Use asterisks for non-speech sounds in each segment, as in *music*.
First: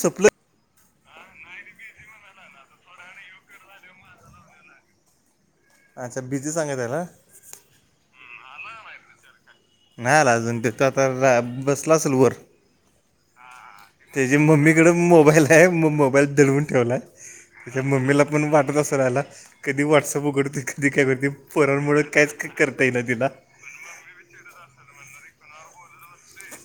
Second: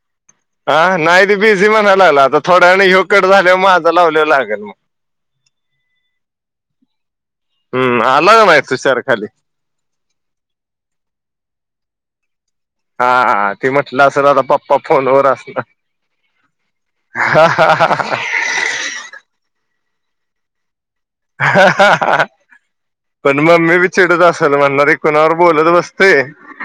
संपलं हा नाही ते बिझी म्हणायला लागला आता थोड्या हयो कट झाल्या वर माझा लावल्यावर लागेल मग अच्छा बिझी सांगत आहेना हम्म आला का नाही तुषार खाली. नाही आला अजून तिथं आणि बसला असेल वर हा हा ती म्हटलं असेल त्याची आता पप्पा मम्मीकडे फोनवर मोबाईल आहे असणार म मोबाईल दडवून ठेवलाय त्याच्या मम्मीला पण वाटत असत करायला कधी व्हॉट्सअप उघडत कधी काय करते पोरांमुळे कायच करता येई ना तिला पण मम्मी बी चिडत असल म्हणणार हे कुणाबरोबर बोलत बसतय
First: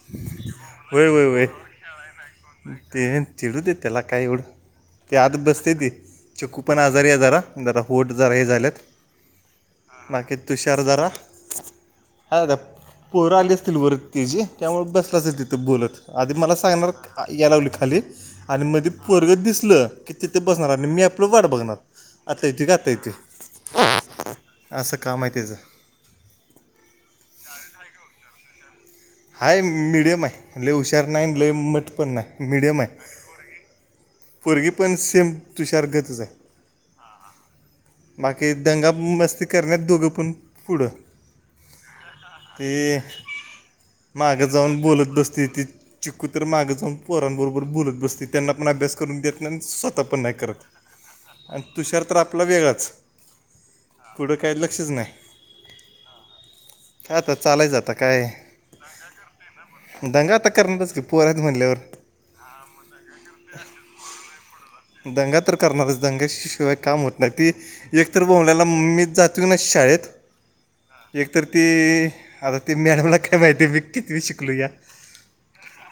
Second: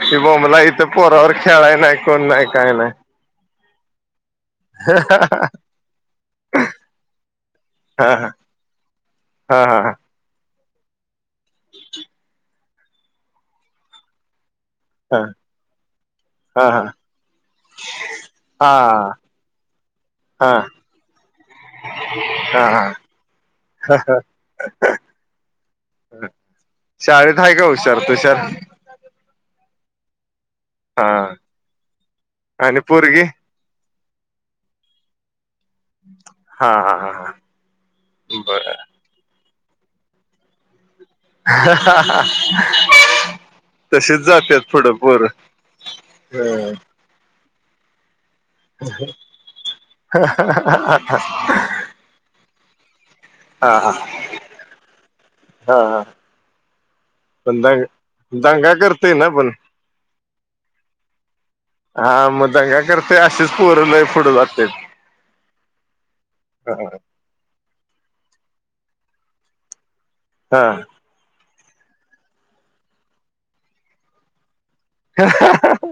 कि बोबलाय इथे वय वय पोरावर वय खेळाय नाही कोण नाही काय नाही ते चिडू दे त्याला काय एवढं ते आत बसते ती चक्कू पण आजारी आहे जरा जरा हा होट जरा हे झाल्यात. हा हा बाकी तुषारधरा हा दादा पोरं आली असतील वर त्याजी त्यामुळे हा बसलाच तिथं बोलत आधी मला हा हा सांगणार याय लावली खाली आणि हा मध्ये पोरगं दिसलं की तिथे हा बसणार आणि मी आपलं वाट बघणार. आत्ता येतोय काय आत्ता येतोय. हा हा. अस काम हाय तेझं शाळेत हाय काय हुशार तुषार हाय मिडियम आहे लय हुशार हा नाही लय मटपण नाही आणि मिीडियम आहे पोरगी पोरगीपण सेम तुषार गत ज आहे हा हा हा बाकी दंगा मस्ती करण्यात दोघं पण पुढं हा हं ते हं *inaudible* मागं जाऊन बोलत बसते ती चिकू तर हा मागं जाऊन पोरांबरोबर बोलत बसते. त्यांना पण अभ्यास करून देत नाही स्वतः पण नाही करत तुशार तर आपला वेगळाच हा हा पुढं काही लक्षच नाही हा. का आता पण चालायचं दंग आता काय दंगा करतय ना पण दंगा आता करणारच की पोर्यात म्हणल्यावर हा मग दंगा करतेय असेच पोरल पुढे जात्यात दंगा तर करणारच दंगाशिवाय काम होत मग ती एकतर बोबल्याला मीचं जातो ना शाळेत हा एक तरर ती आता ती मॅडमला काय माहिती आहे मी किती शिकलो या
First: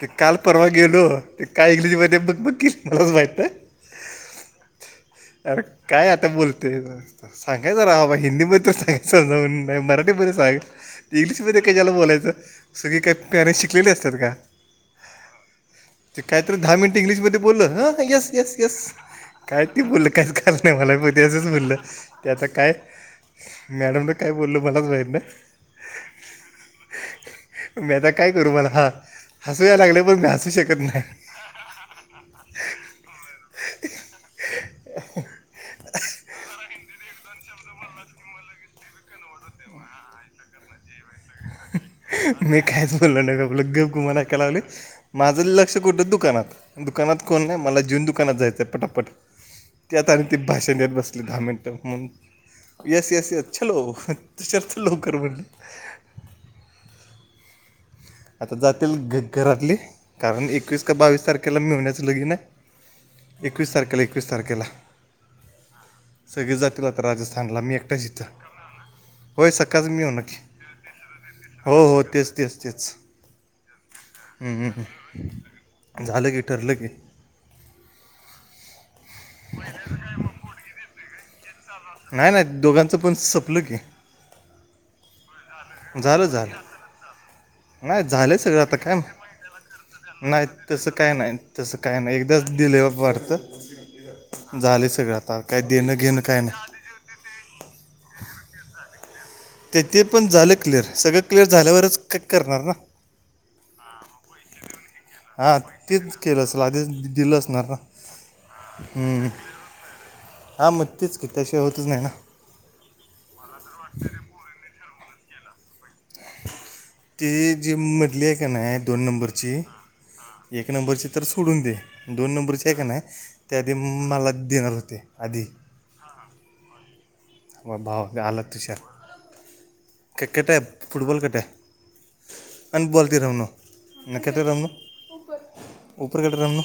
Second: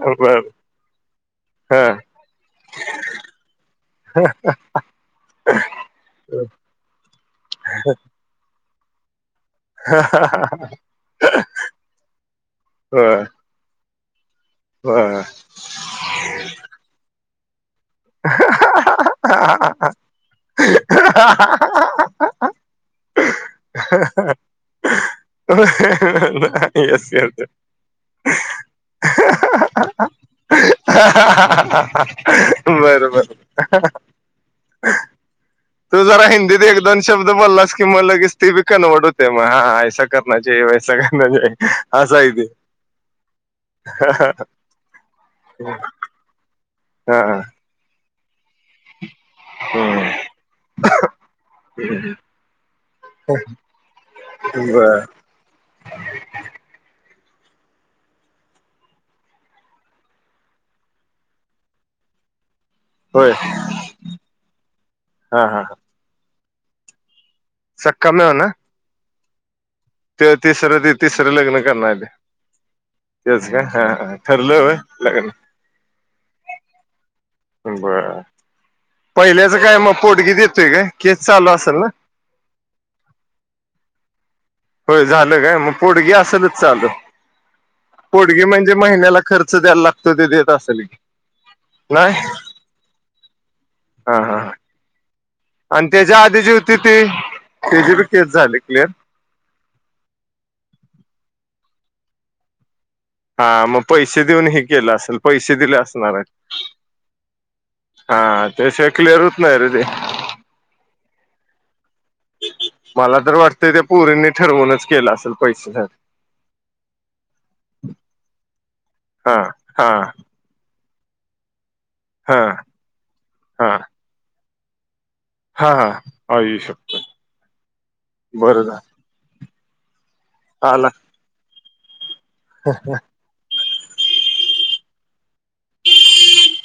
ते काल परवा गेलो ते काय ह इंग्लिजमध्ये बकबक केली मलाच माहित नाही हा ना ह अरे काय आता बोलतय सांगायचं जरा बा हिंदी मध्ये तर सांगायच समजावून नाही मराठीमध्ये सांग इंग्लिशमध्ये काही ज्याला बोलायचं सगळी काही पॅरेंट्स शिकलेले असतात का होय. ते काय तर दहा मिनिट इंग्लिशमध्ये बोललं तर येस येस तेस काय ते बोललं काहीच कळालं नाही मला म तेअसंच बोललं ते आता काय मॅडमनं काय बोललं मलाच माहीत नाही *unintelligible* मी आता काय करू मला हा हसू याय लागलय पण मी हसू शकत नाही. बरोबर *inaudible* तू जरा हिंदीत एक दोन शब्द बोललास कि म लगेस ते बी कनवर्ट होतंय मग हा हा ऐसा करना चाहिये वैसा करना चहिये. मी कायच बोललो नाही आपलं गप गुमान ऐकाय लागलोय. माझं लक्ष कुठं दुकानात हा दुकानात कोण नाही मला जेवून दुकानात जायचंय पटापट त्यात हम्म आणि ती भाषण देत बसली दहा मिनटं म्हनून येस यस यस चलो हा चलो बर लवकर म्हणल आता जातील घ घरातली कारण एकवीस का बावीस तारखेला मेवण्याचं लगीन आहे. होय एकवीस तारखेला एकवीस तारखेला हा हा सगळेच जातील आता राजस्थानला मी एकटाच सक्काम इथं हो ना होय सकाळच मी येऊ ते नक्की तिसरं ते तिसरं लग्न हो करणार ते हो तेच तेच तेच तेच का हा हा ठरलं होय लग्न हम्म झालं की ठरलं की बरं पहिल्याचं काय मग पोडगी देतोय काय केस चालू असल ना नाही नाही दोघांचं पण संपलं की होय झालं काय मग पोडगी झालं झालं असलच चालू नाही झालं पोडगी सगळं म्हणजे आता काय महिन्याला खर्च द्यायला लागतो ते नाही देत असेल तसं की काय नाही तसं काही नाही एकदाच दिलेवर हा हा वाटतं झाले सगळ्यात तर काय देणं घेनं काही नाही. ते.. त्याची बी केस झाली क्लिअर. तेथे पण झालं क्लिअर. सगळं क्लिअर झाल्यावरच काही करणार ना. हा.. म पैसे देऊन हे केलं आसल. पैशे दिले असणार. असधीच दिलं असणार ना. हा.. त्याशिवाय क्लिअर होत नाही रे ते. हां म तेच, कित्या शिवाय होतच नाही ना. मला तर वाटतंय ते पोरींनी ठरवूनच केलं असेल पैसे ती जी म्हटली आए का नाई दोन हा नंबरची हा एक नंबरची तर सोडून दे. दोन हा नंबरची आए का नाई ते आधी हा मला देणार होते. आधी हा हा. आई शप्पथ हो भावा आला तुषार. क्रिकेटे आला फुटबॉल कुटे? आणि बॉलती रमन न केटर रमन उपर केटर रमन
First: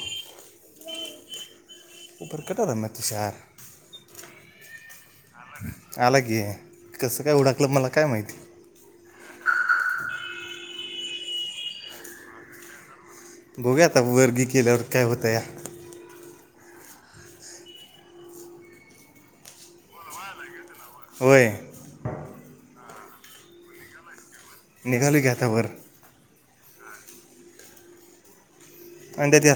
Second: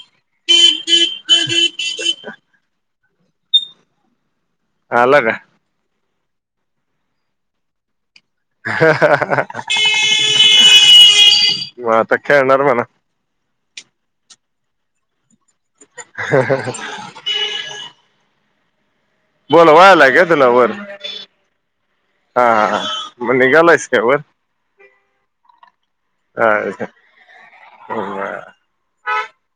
*inaudible* उपर कटाला मच शार आला का? आला की. कसं काय ओळकलं मला काय माहिती? हा हा हा हा... म आता खेळणार म्हणा. बघूया आता वरगी केल्यावर काय होतंया? ह ह ह बोलवा लागेल तुला वर होय. हा हा. म निघालाएस का वर? निघालोय की आता वर. काळ का आंडे द्या.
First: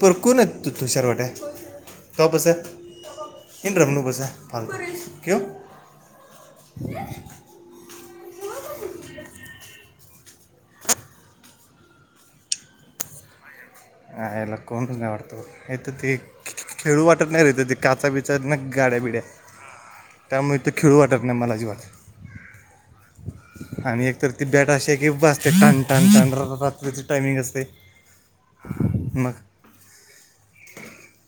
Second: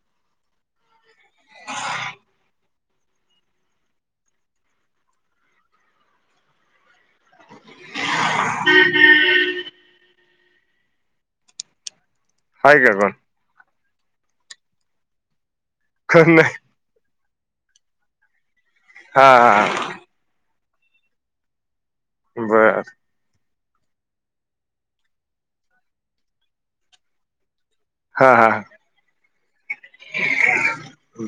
पर कोण येत त तूशार आहे टॉपस आहे किन रानपसा फलकू क हो हम् हम आहे का बा हा याला कोण नाही वाटतोथ ते कोण नाही खेळू वाटत नाही रे ते काचा बी अचानक गाड्या बिड्या हा हा त्यामुळे ते खेळू वाटत नाही मला अजीवात. बरं. आणि एकतर ती बॅट अशी ए की बासते ठाणठाणाण रात्रीची टायमिंग असते. हा हा. म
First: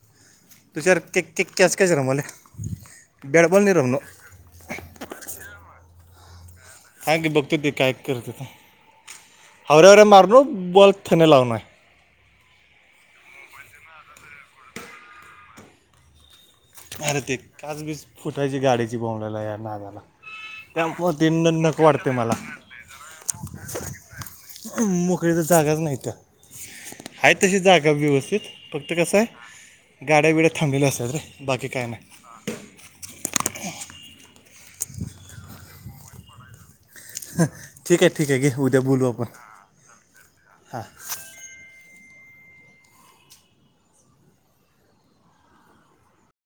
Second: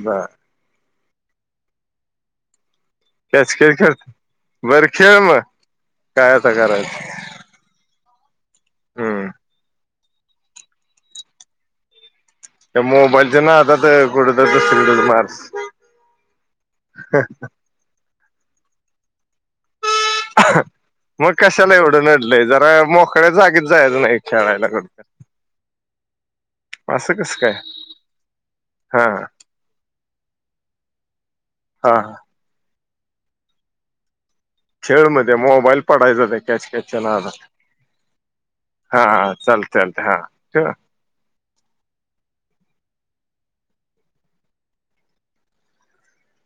ब तुषार किक किक क्याच कच रमले त्याच खेळ खेळ बर खेळ म. काय आता करायचं? हाय मी बघतो ते काय करतं. हम्म. हर घर मारनु बॉल थेने लाव नाय. त्या मोबाईलच्या नादात आता ते कठ सिंगल मार्स आरं ते काचबीज फुटायची गाडीची बोवलेला या नाला अ ह. म कशाला एवढं मला नडलंय. जरा मोकळ्या जागीच जायचं नाही खेळायला क हाय तशी जागा व्यवस्थित. फक्त हा कसं ए गाड्या बिड्या थांबलेल्या असतात. बाकी काय हा नाही. खेळमध्ये मोबाईल पडायचा ते कॅच कॅचच्या नादात. ठीक आहे ठीक आहे घे उद्या हा बोलू आपण चल. चत हा च हां